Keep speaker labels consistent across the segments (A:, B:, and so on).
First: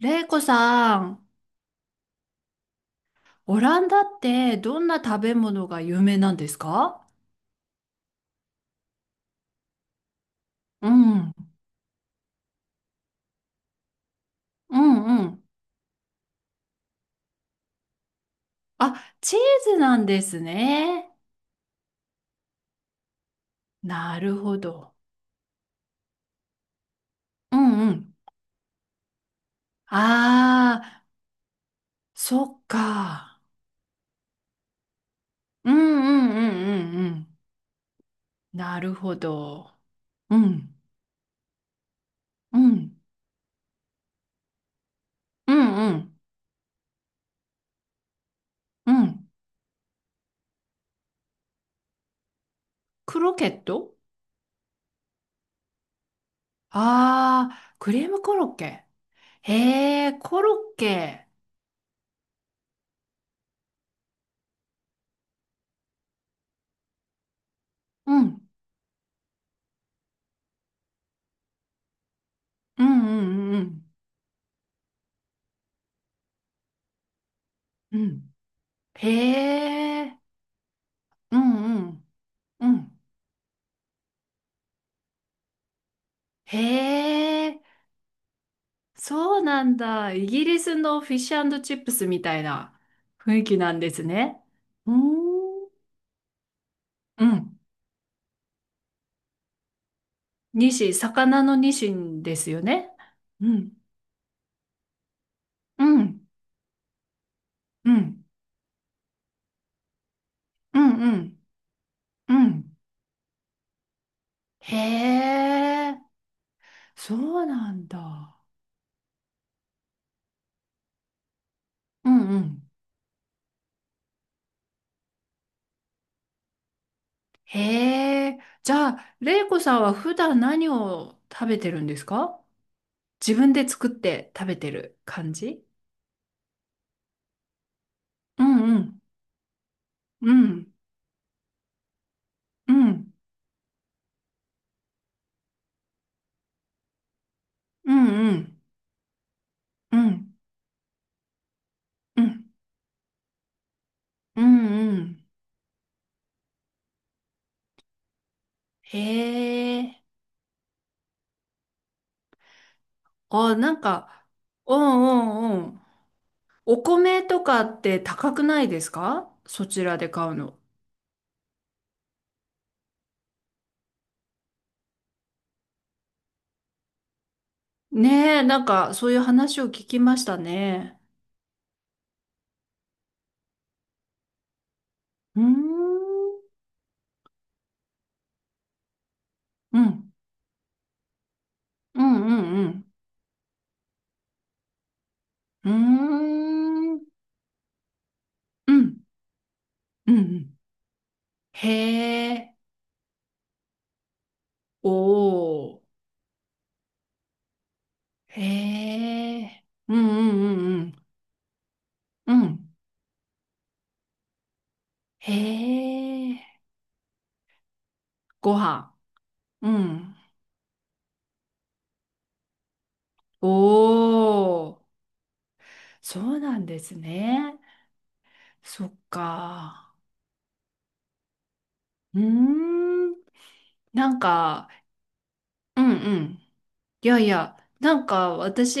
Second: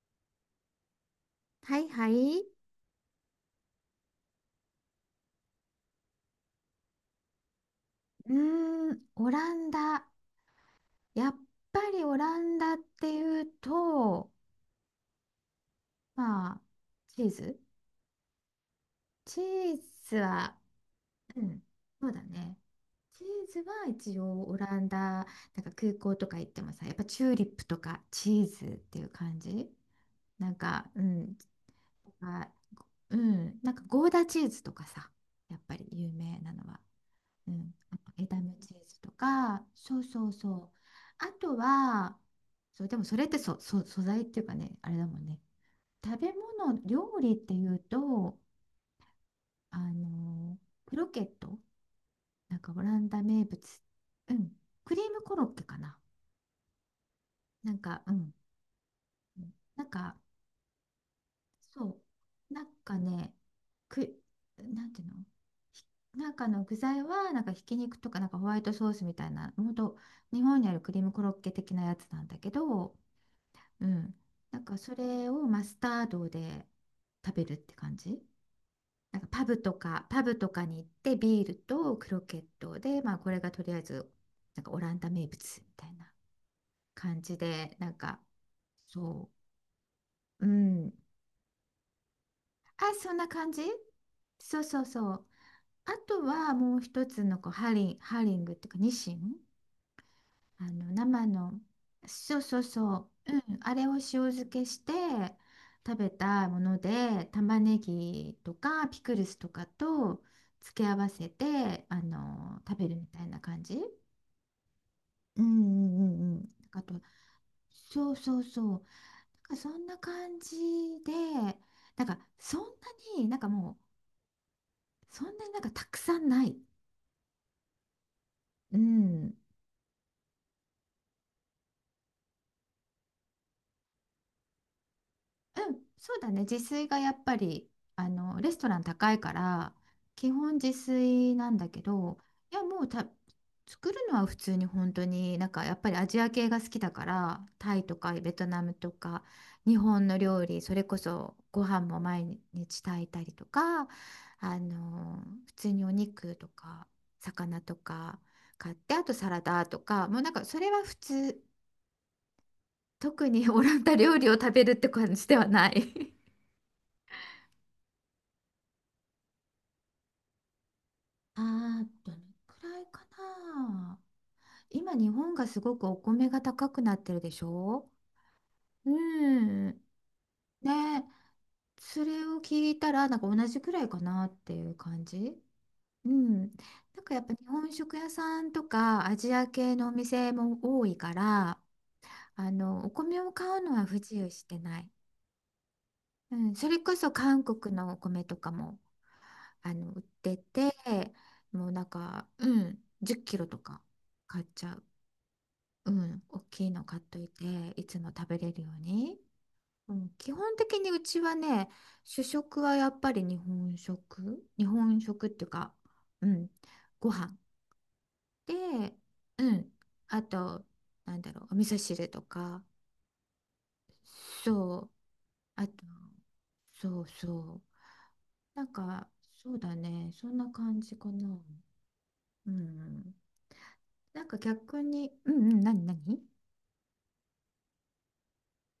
A: れいこさん、
B: はいはい。
A: オランダってどんな食べ物が有名なんですか？
B: うーオランダ。
A: う
B: やっ
A: ん、
B: ぱりオランダっていうと、
A: うんうん。
B: まあ、チーズ
A: あ、チ
B: チ
A: ーズ
B: ー
A: なん
B: ズ
A: です
B: は、
A: ね。
B: うん、そうだね。チーズは一
A: なる
B: 応オ
A: ほ
B: ラン
A: ど。
B: ダ、なんか空港とか行ってもさ、やっぱチューリッ
A: う
B: プと
A: んう
B: か
A: ん。
B: チーズっていう感じ。なん
A: あ
B: か、う
A: あ、
B: ん、
A: そ
B: あ、
A: っ
B: う
A: か。
B: ん、なんかゴーダチーズとかさ、やっ
A: う
B: ぱ
A: んう
B: り有
A: ん
B: 名
A: う
B: なのは。
A: んうんうん。
B: うん、あとエダムチ
A: な
B: ー
A: る
B: ズと
A: ほ
B: か、
A: ど。
B: そうそう
A: う
B: そう。
A: ん、
B: あとは、
A: う
B: そう、で
A: ん、
B: もそれって素材っていうかね、あれだもんね。
A: うんうん
B: 食べ物、料理っていうと、
A: うん。
B: あの、クロケット、なんかオラン
A: ク
B: ダ
A: ロ
B: 名
A: ケッ
B: 物、
A: ト？
B: うん、クリームコロッケかな。
A: あ
B: な
A: あー、
B: ん
A: ク
B: か、
A: リー
B: う
A: ム
B: ん、
A: コロッケ。
B: なん
A: へえ、
B: か
A: コロッケ。
B: そう。なんかね、く、なんていうの、ひなんかの具材は、なんかひき肉とか、
A: う
B: なんか
A: ん、
B: ホワイトソースみたいな、ほんと、日本にあるクリームコロッケ的なやつなんだけ
A: う
B: ど、
A: んうんうんう
B: う
A: ん。
B: ん。なんかそれをマスタードで食べるって感
A: う
B: じ。
A: ん、へ
B: なんかパブとか、
A: え、
B: パブとかに行って
A: う
B: ビール
A: んう
B: と
A: ん、
B: クロケッ
A: う
B: トで、
A: ん。
B: まあこれがとりあえず、なんかオランダ名物みたいな
A: へ
B: 感じ
A: え、
B: で、なんか、そ
A: そうなんだ。イギ
B: う。う
A: リス
B: ん、
A: のフィッシュチップスみたいな
B: あ、そんな
A: 雰囲
B: 感
A: 気
B: じ。
A: なんですね。
B: そうそう
A: う
B: そう。
A: ーん、
B: あとはもう一つ
A: う
B: のこう
A: ん。
B: ハリングっていうかニシン、あ
A: ニ
B: の
A: シン、
B: 生
A: 魚の
B: の、
A: ニシンで
B: そう
A: す
B: そ
A: よ
B: う
A: ね。
B: そう、う
A: う
B: ん、
A: ん、
B: あれを塩漬けして
A: う
B: 食べ
A: ん、
B: たもので、玉ね
A: うん、
B: ぎとかピクルスとかと
A: う
B: 付け合
A: ん、
B: わ
A: う
B: せ
A: ん、
B: てあ
A: う
B: の
A: ん。
B: 食べるみたいな感じ。
A: へ
B: うんうん
A: え、
B: うんうん、あと、
A: そうなん
B: そう
A: だ。
B: そうそう、なんかそんな感じで、なん
A: う
B: か
A: んう
B: そんな
A: ん。
B: に、なんかもうそんなになんかたくさんない。
A: へえ、じ
B: う
A: ゃあ、
B: ん。
A: レイコさんは普段何を食べてるんですか？自分で作って食べてる感
B: う
A: じ？
B: ん、そうだね。自炊がやっぱり、あの、
A: う
B: レス
A: ん
B: トラ
A: う
B: ン
A: ん
B: 高いから、基
A: う
B: 本自
A: ん
B: 炊なんだけど、いや、
A: う
B: もうた、
A: ん
B: 作るのは普通に本当に、なんかやっぱりアジア系が好きだから、タイ
A: う
B: と
A: ん
B: かベ
A: う
B: ト
A: ん
B: ナムとか、日
A: う
B: 本の
A: ん
B: 料理、それこそご飯も毎日炊いたりとか、
A: う
B: あ
A: んう
B: の、
A: ん
B: 普通にお肉とか、魚とか買って、
A: へ
B: あとサラダと
A: え、
B: か、もうなんかそれは普通。特に
A: あ、
B: オランダ料理を食べるっ
A: うん
B: て感じで
A: う
B: は
A: ん
B: な
A: うん、
B: い。
A: お米とかって高くないですか、そちらで買うの？
B: ああ、どのくらいかな。今、日本がすごくお米が高くなってるでしょ。
A: ねえ、なん
B: う
A: かそういう話を
B: ん。
A: 聞きましたね。
B: ね、それを聞いたら、なんか同じくらいかなっていう感じ。
A: うー
B: う
A: ん
B: ん。なんかやっぱ日本食屋さんとかアジア系
A: う
B: のお
A: ん
B: 店も多いから、
A: う
B: あ
A: んう
B: の、お
A: ん
B: 米を買うのは不自由してない。
A: う
B: うん、それ
A: ん
B: こ
A: うー
B: そ
A: ん
B: 韓国のお米とか
A: う
B: も
A: ん
B: あの売っ
A: うんう
B: て
A: ん
B: て、もうなんか、
A: へ
B: う
A: え、
B: ん、10キロとか買っちゃう、
A: おお
B: う
A: ー、
B: ん、大きいの買っといて、いつも食べ
A: へ
B: れるように、
A: え。
B: う
A: うん
B: ん、基
A: う
B: 本
A: んう
B: 的にう
A: ん
B: ちはね、主
A: うん。う
B: 食
A: ん。
B: はやっぱり日本食、日本食っ
A: へ
B: ていうか、う
A: え。
B: ん、ご飯
A: ご
B: で、
A: 飯。
B: う
A: う
B: ん、
A: ん。
B: あと、なんだろう、お味噌汁とか、
A: お
B: そう、
A: ー。
B: あと、
A: そうなんです
B: そう
A: ね。
B: そう、なん
A: そっ
B: か、そうだ
A: か。
B: ね。そんな感じかな。
A: うー
B: うん。
A: ん。なん
B: なんか
A: か、
B: 逆に、うんうん、な
A: う
B: に
A: ん
B: な
A: う
B: に。
A: ん。いやいや、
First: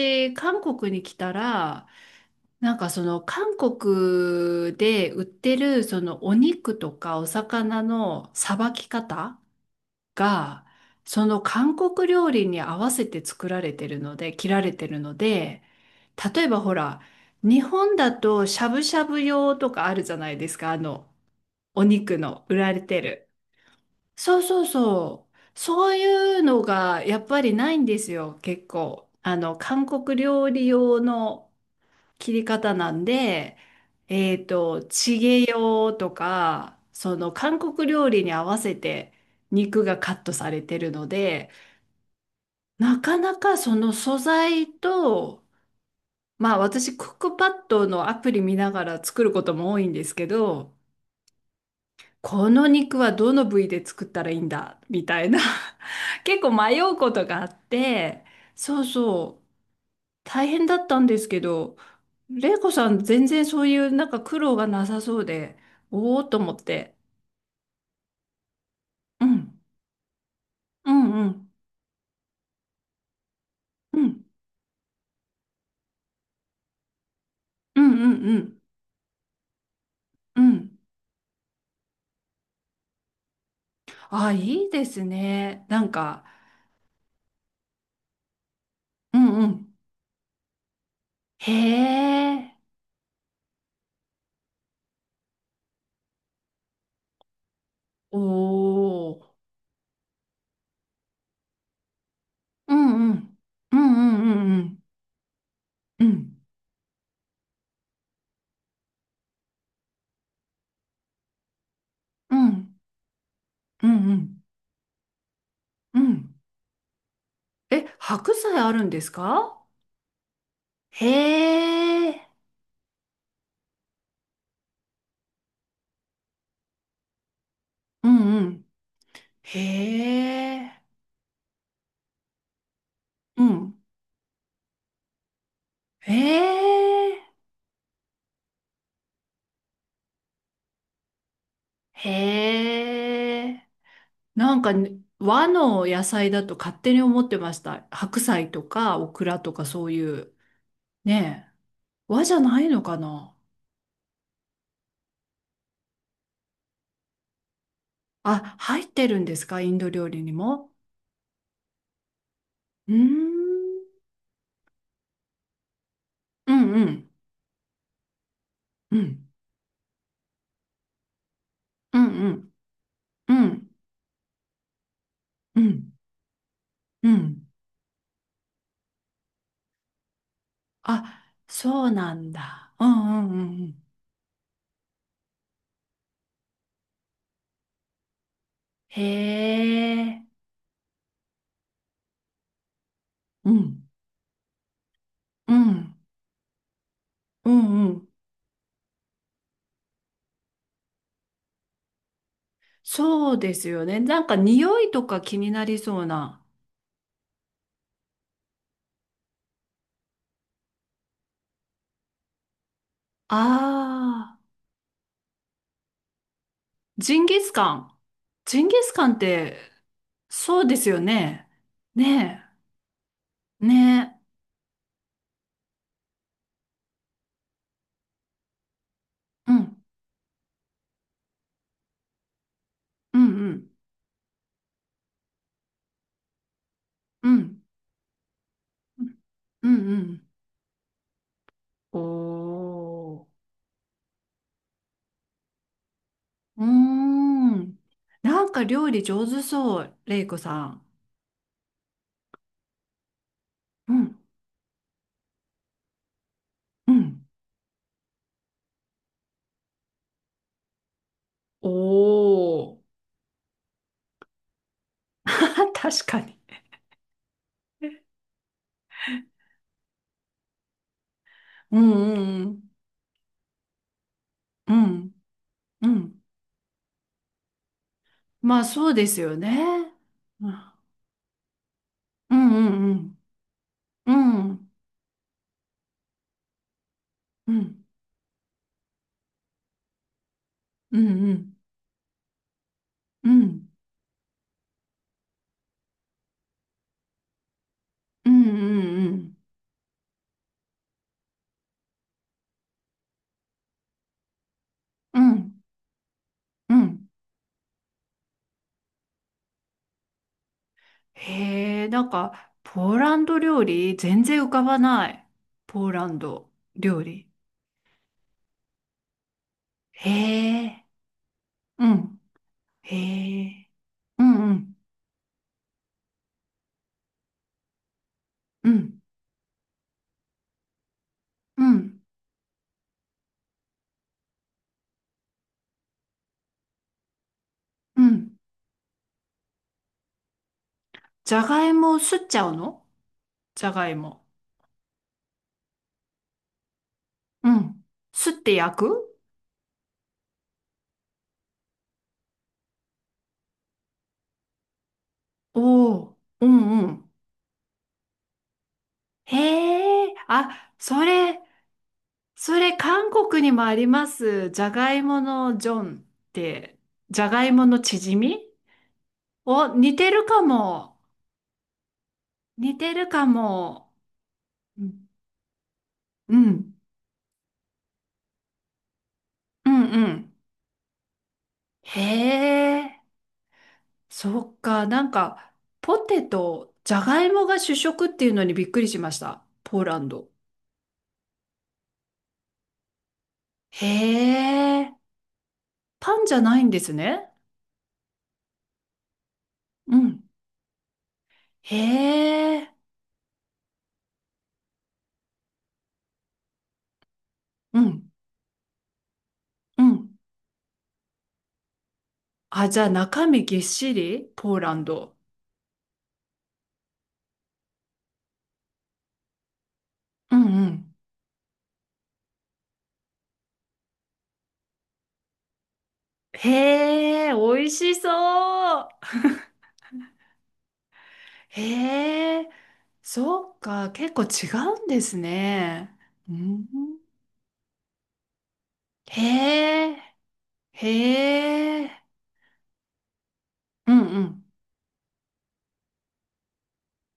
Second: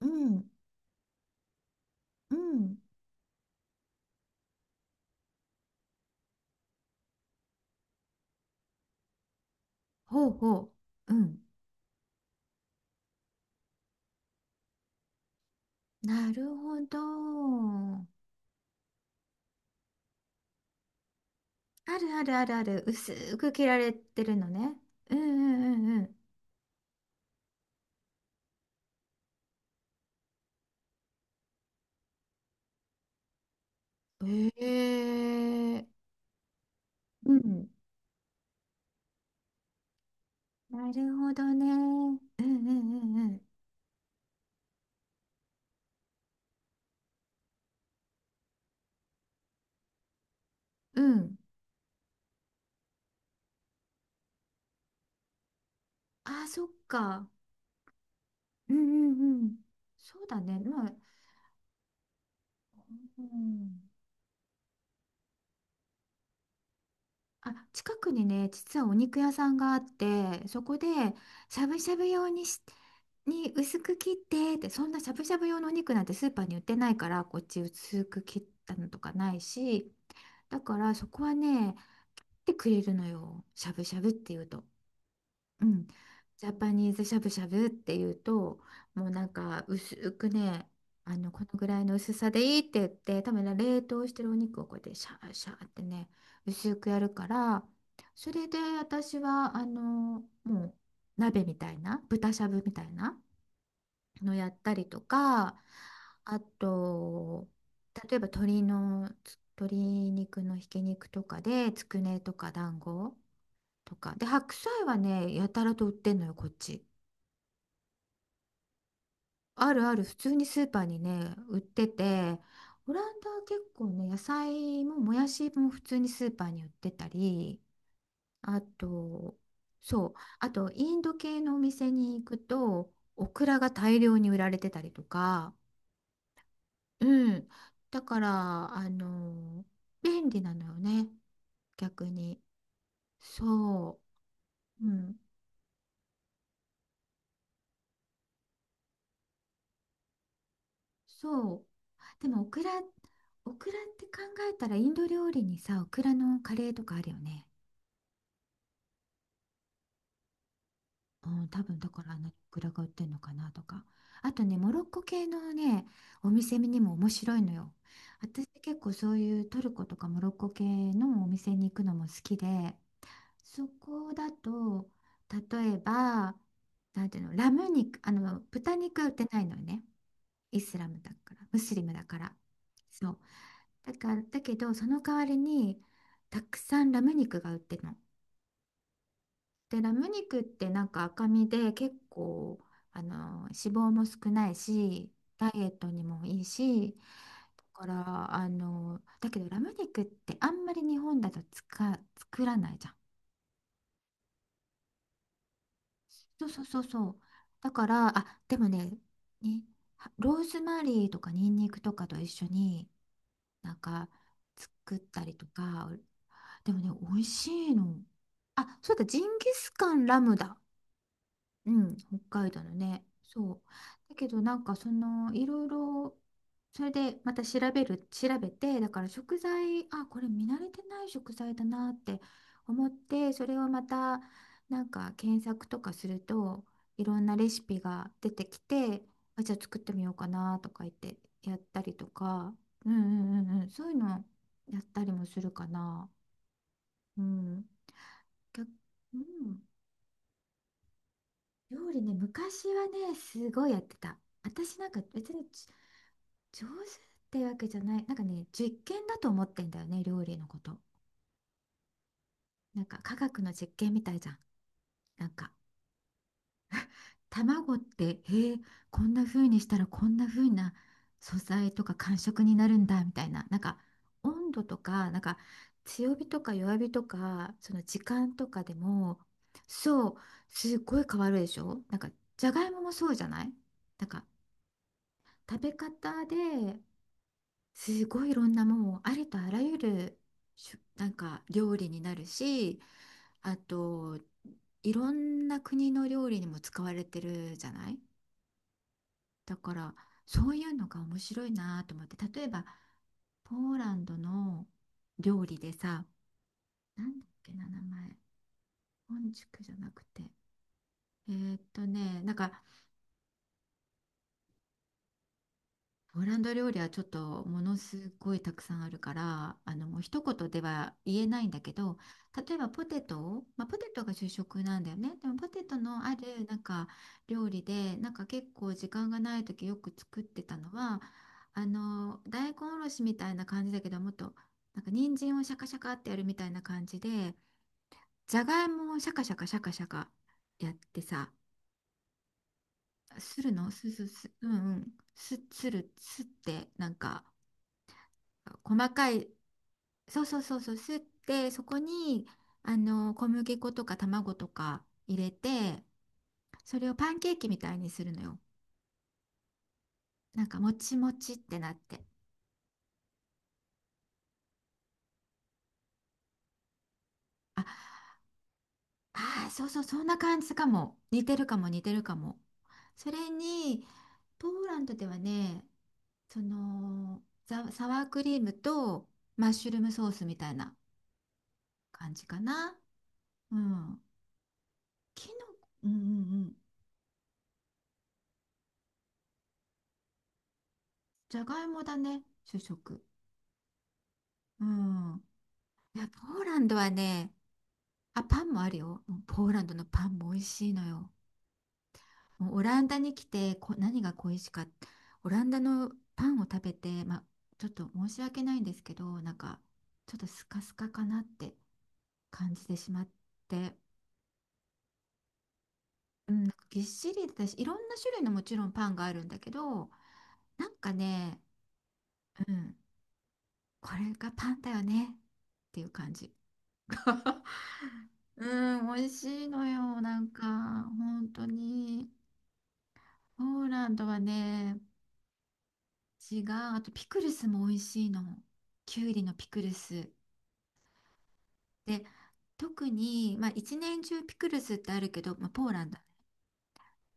B: うん、
A: 韓国に来たら、
B: うん。
A: その韓国で売ってるそのお肉とかお魚のさばき方
B: ほう
A: が、
B: ほう。う
A: その
B: ん。
A: 韓国料理に合わせて作られてるので、切られてるので、
B: な
A: 例
B: る
A: えばほ
B: ほ
A: ら、日本
B: ど。
A: だとしゃぶしゃぶ用とかあるじゃないですか、お
B: ある
A: 肉
B: あるあ
A: の
B: る
A: 売
B: あ
A: られ
B: る。
A: てる。
B: 薄く切られてる
A: そう
B: の
A: そう
B: ね。うん
A: そう。
B: うん
A: そう
B: う
A: い
B: ん
A: うのがやっぱりないんですよ、結構。あの、韓国料理用の切り方なんで、
B: う
A: チゲ
B: ん。え
A: 用
B: え、
A: とか、その
B: う
A: 韓
B: ん。
A: 国料理に合わせて肉がカットされて
B: な
A: るの
B: るほど
A: で、
B: ね。うんう
A: な
B: ん
A: か
B: う
A: な
B: ん
A: かその素材と、まあ私クックパッドのアプリ見ながら作ることも多いんですけど、
B: うん。うん。
A: この肉はどの部位で作ったらいいんだみたいな、 結
B: あ、
A: 構
B: そっ
A: 迷うこと
B: か。
A: があって、
B: うん
A: そう
B: う
A: そ
B: んう
A: う、
B: ん。そうだ
A: 大
B: ね。
A: 変だ
B: ま
A: っ
B: あ、
A: たんですけど、玲子さん
B: う
A: 全然そうい
B: ん。
A: うなんか苦労がなさそうで、おおと思って。
B: あ、近くにね、実はお肉
A: う
B: 屋さん
A: ん、
B: があって、そこで、
A: うん、うん、
B: しゃぶしゃぶ用にに薄く
A: う
B: 切っ
A: ん、
B: て、って、そんなしゃぶしゃぶ用のお肉なんてスーパーに売ってないから、こっち
A: うん、
B: 薄
A: う
B: く
A: ん、う
B: 切っ
A: ん。
B: たのとかないし、
A: う
B: だ
A: ん、
B: からそこはね、来てくれるのよ。しゃぶしゃぶっ
A: あ、
B: ていうと。
A: いいです
B: う
A: ね。
B: ん、ジャパニーズしゃぶしゃぶっていうと、もう
A: う
B: なん
A: ん、う
B: か
A: ん。
B: 薄くね、あのこの
A: へ
B: ぐらいの薄さで
A: え。
B: いいって言って、多分ね冷凍してるお肉をこうやってシャーシャーってね薄くやるから、
A: お
B: それで私
A: ー。
B: はあのもう鍋みたいな豚しゃぶみ
A: う
B: たい
A: んう
B: な
A: ん。うんうん
B: の
A: う
B: や
A: ん
B: っ
A: う
B: た
A: ん。
B: りとか、
A: う
B: あ
A: ん
B: と例えば鶏肉のひき肉とかでつくねと
A: う
B: か
A: ん
B: 団子
A: うん
B: とか。
A: う
B: で、
A: ん
B: 白菜はね、やたらと売っ
A: う
B: てんのよ、
A: ん。
B: こっち。
A: え、白菜あるんですか？
B: あるある、普通にスーパーに
A: へ
B: ね、売って
A: え。
B: て、オランダは結構ね、野菜ももやしも普通にスーパーに売ってたり、
A: うんう
B: あ
A: ん。
B: と、
A: へ
B: そう、あと、
A: え。
B: インド系のお店に行くと、オ
A: う
B: クラが
A: ん。
B: 大量に売られてたりとか、
A: へ
B: う
A: え。
B: ん。だから、あの、便利なのよね、逆に。
A: へえ。
B: そ
A: なんか
B: う。う
A: ね、
B: ん。
A: 和の野菜だと勝手に思ってました。白菜とかオクラとかそういう。ねえ。
B: そう。
A: 和
B: で
A: じゃ
B: もオ
A: な
B: ク
A: い
B: ラ、
A: のかな？
B: オクラって考えたら、インド料理にさ、オクラのカレーとかあるよね。
A: あ、入ってるんですか、インド料理にも。
B: うん、多分だから、あのオクラが売っ
A: うー
B: てるのか
A: ん。
B: なとか。あとね、モロッコ系のね、お
A: う
B: 店
A: ん
B: に
A: う
B: も面
A: ん。
B: 白いのよ。私結構
A: う
B: そう
A: ん、
B: いうトルコとかモロッコ系のお店に行くの
A: う
B: も
A: ん、
B: 好
A: う
B: き
A: ん、
B: で、
A: う
B: そ
A: ん、
B: こだと、
A: う
B: 例え
A: ん、
B: ば、な
A: う
B: んていうの、
A: ん。
B: ラム肉、あの、豚肉は売ってないのよね。イスラムだ
A: あ、
B: から、ムスリ
A: そう
B: ムだ
A: な
B: か
A: ん
B: ら。
A: だ。う
B: そう。
A: ん、うん、うんうん。
B: だから、だけど、その代わりに、たくさんラム肉が売ってるの。
A: へ
B: で、ラム
A: え、
B: 肉ってなんか赤身で結構、あの、脂
A: うん、
B: 肪も少ないし、ダ
A: う
B: イエット
A: ん、
B: にもいいし、
A: う
B: だ
A: ん、
B: か
A: うん。
B: ら、あの、だけどラム肉ってあんまり日本だと作らないじゃん。
A: そうですよね。なんか匂いとか気になりそうな。
B: そうそうそうそう。だから、あ、でもね、に、はローズマリーとかニンニクとかと一緒に、なんか
A: ああ、
B: 作ったりとか、でもね、
A: ジ
B: 美味
A: ンギ
B: し
A: スカ
B: い
A: ン。
B: の。
A: ジンギ
B: あ、
A: ス
B: そうだ、
A: カン
B: ジ
A: っ
B: ンギ
A: て、
B: スカン、ラムだ。
A: そうですよね。
B: うん、北
A: ね
B: 海道のね。そう。
A: え、
B: だ
A: ね
B: けどなんかその、いろいろ、それでまた調べて、だから食
A: え。うん、
B: 材、あ、これ見慣れてない食材だなって思っ
A: うん、う
B: て、それ
A: ん、
B: をまたなんか検索とかすると、いろん
A: う
B: なレシ
A: ん、
B: ピが出てきて、あ、じゃあ
A: うん、
B: 作
A: う
B: っ
A: ん。
B: て
A: う
B: みようか
A: ん、
B: なとか言ってやったり
A: お
B: とか、うんう
A: ー。
B: んうんうん、そういうのやったりもするかな。
A: うー
B: うん。
A: ん。なん
B: が
A: か料理
B: う
A: 上手
B: ん、
A: そう、レイコさん。
B: 料理ね、昔はね、すごいやっ
A: う
B: てた。
A: ん。
B: 私なんか別に上手っ
A: うん。
B: てわけじゃない。なんかね、実験だと思ってんだよね、料理のこと。
A: お
B: な
A: ー。
B: んか科学の実験みたいじゃん。なんか
A: 確かに。
B: 卵って、ー、こんな風にしたらこんな風な素材
A: う
B: とか感触
A: んう
B: にな
A: ん
B: るんだみたいな。なんか温度
A: う
B: とか、
A: ん。
B: なんか
A: うんう
B: 強
A: ん。
B: 火とか弱火とか、その時間と
A: ま
B: か
A: あ
B: で
A: そうで
B: も、
A: すよね。
B: そう、
A: うん
B: すっごい変わるでしょ、なんか
A: う
B: じゃが
A: ん
B: いもも
A: う
B: そう
A: ん。
B: じゃない、なん
A: う
B: か
A: ん
B: 食べ方で
A: うん
B: すごいいろんな、もうありとあらゆる、
A: うん
B: なん
A: う
B: か
A: ん
B: 料理になるし、
A: う
B: あ
A: ん
B: といろんな国の料理にも使われてるじゃない。
A: うんうん
B: だからそういうのが面白いなと思って、例えばポーランドの
A: う
B: 料
A: ん
B: 理でさ、
A: う
B: な
A: ん
B: んだっけな、名前、本宿じゃなくて、
A: へえ、なん
B: ね、なん
A: か
B: か
A: ポーランド料理全然浮かばない。ポーラン
B: ポーラン
A: ド
B: ド料理はちょ
A: 料
B: っ
A: 理。
B: とものすごいたくさんあるから、あのもう
A: へ
B: 一言で
A: え。
B: は言えないんだけ
A: う
B: ど、
A: ん。
B: 例えばポ
A: へ
B: テトを、まあ、
A: え。
B: ポテトが
A: う
B: 主
A: んう
B: 食
A: ん
B: なんだよね。でもポテトのあるなんか料理で、なんか結
A: う
B: 構時
A: ん
B: 間がない時よく作ってたのは、
A: う
B: あ
A: ん
B: の大根おろしみたいな感じだけど、もっとなんか人参をシャカシャカってやるみたいな感じで、
A: う
B: じ
A: ん、
B: ゃがいもをシャカシャカシャカシャカやってさ、
A: じゃがいもをすっちゃうの？
B: する
A: じ
B: の、
A: ゃが
B: す
A: い
B: す
A: も。
B: す、うんうん、すってなんか。
A: うん。すって焼
B: 細か
A: く？
B: い、そうそうそうそう、すって、そこにあの小麦粉とか卵とか入れて、
A: おおー、う
B: そ
A: んう
B: れをパ
A: ん。
B: ンケーキみたいにするのよ。
A: へえ、
B: なんかも
A: あ、
B: ち
A: そ
B: もちっ
A: れ、
B: てなって、
A: それ韓国にもあります。じゃがいものジョンって、じゃがい
B: あ
A: ものチヂミ。
B: あー、そう
A: お、
B: そう、
A: 似
B: そん
A: て
B: な
A: る
B: 感
A: か
B: じか
A: も。
B: も、似てるかも、似てるかも。
A: 似てる
B: そ
A: か
B: れに
A: も。
B: ポーラン
A: う
B: ドで
A: ん、
B: はね、
A: う
B: そ
A: ん、
B: の、サワークリームとマッシ
A: う
B: ュルー
A: ん
B: ム
A: う
B: ソース
A: ん。
B: みたいな
A: へ
B: 感じかな。
A: え。
B: うん、
A: そっか、
B: きのうんうん
A: ポ
B: う
A: テ
B: ん、
A: ト、じゃがいもが主食っていうのにびっくりしました。ポーランド。
B: じゃがいもだね、主食。
A: へ
B: う
A: え、
B: ん、いや、
A: パンじ
B: ポ
A: ゃ
B: ーラ
A: ない
B: ン
A: ん
B: ド
A: で
B: は
A: す
B: ね、
A: ね。
B: あ、パンもあるよ。もうポーランドの
A: う
B: パン
A: ん。
B: も美味しいのよ。
A: へ
B: もうオ
A: え、
B: ランダに来て何が恋しかった。オランダのパンを食べて、まあ、ちょっ
A: う
B: と申
A: ん、
B: し訳ないんですけど、なんか、
A: うん。
B: ちょっとスカスカかなって感じ
A: あ、
B: て
A: じゃあ
B: しまっ
A: 中身ぎっ
B: て、
A: しりポーランド。
B: うん、なんかぎっしりだし、いろんな種類のもちろんパンがあるんだけど、
A: うんう
B: なんか
A: ん。
B: ね、うん、これがパンだよねっていう感じ。
A: へえ、美味しそ
B: うん、
A: う。
B: 美味しいのよ。なんか、本当に。
A: へえ、
B: ポ
A: そっ
B: ーラ
A: か、
B: ンド
A: 結
B: は
A: 構違
B: ね、
A: うんですね。う
B: 違う。
A: ん、
B: あとピクルスも美味しいの。きゅう
A: へ
B: りのピクル
A: え、
B: ス。
A: へえ、
B: で、特に、まあ一
A: うん
B: 年中
A: う
B: ピク
A: ん、
B: ルスってあるけど、まあ、ポーランド。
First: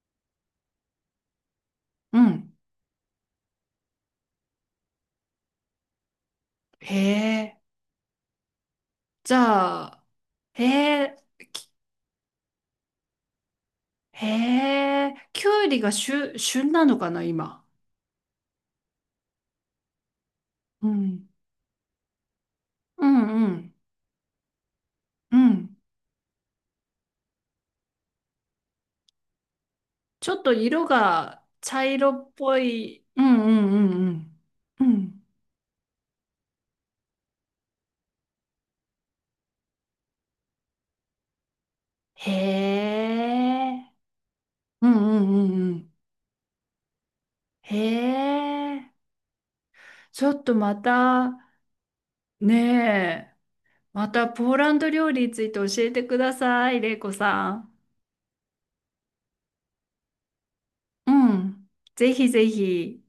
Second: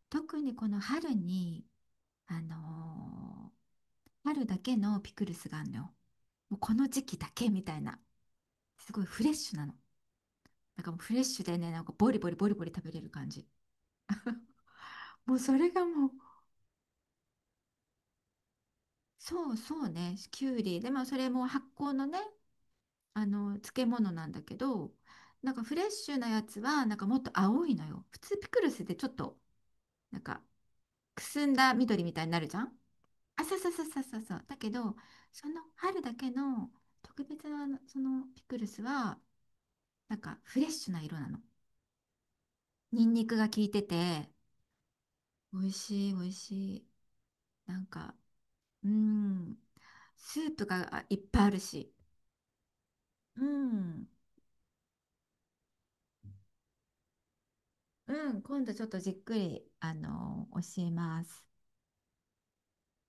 B: 特にこの春に、
A: う
B: あの
A: ん。
B: ー春だけのピクルスがあるのよ。もうこの
A: へ、
B: 時期だけみたいな。すごいフレ
A: じ
B: ッシュなの。
A: ゃあ、へ
B: なんかもうフレ
A: え、
B: ッシュでね、
A: き、
B: なんかボリボリボリボリ食べれる感じ。
A: へえ、
B: もう
A: きゅ
B: そ
A: う
B: れ
A: り
B: が
A: が
B: もう、
A: 旬、旬なのかな、今。
B: そうそうね、きゅうり。
A: う
B: で、まあそ
A: ん。
B: れも発酵のね、
A: う
B: あ
A: んう
B: の
A: ん。
B: 漬物なんだけど、
A: う
B: なんかフ
A: ん。
B: レッシュなやつはなんかもっと青いのよ。普通ピクルスでちょっとなん
A: ちょっ
B: か
A: と色
B: く
A: が
B: すんだ
A: 茶
B: 緑
A: 色
B: みたいに
A: っ
B: なるじ
A: ぽ
B: ゃん。
A: い。う
B: あ、
A: んう
B: そうそう
A: ん
B: そう
A: う
B: そう
A: んう
B: そう、そ
A: ん。
B: うだけ
A: う
B: ど、
A: ん。
B: その春だけの特別なあのそのピクルスはなんかフレッシュな色なの。
A: へ
B: ニンニクが効いて
A: え。
B: て
A: うんうんう
B: 美
A: ん
B: 味
A: うん。
B: しい、美味しい、
A: へ
B: なんか、う
A: え。
B: ん
A: ちょ
B: ス
A: っ
B: ー
A: と
B: プ
A: ま
B: がいっ
A: た、
B: ぱいあるし、
A: ねえ、
B: うん
A: またポーランド料理について教えてください、玲子さん。
B: うん、今度ちょっとじっくりあの教え
A: う
B: ます。
A: ん。ぜひぜひ。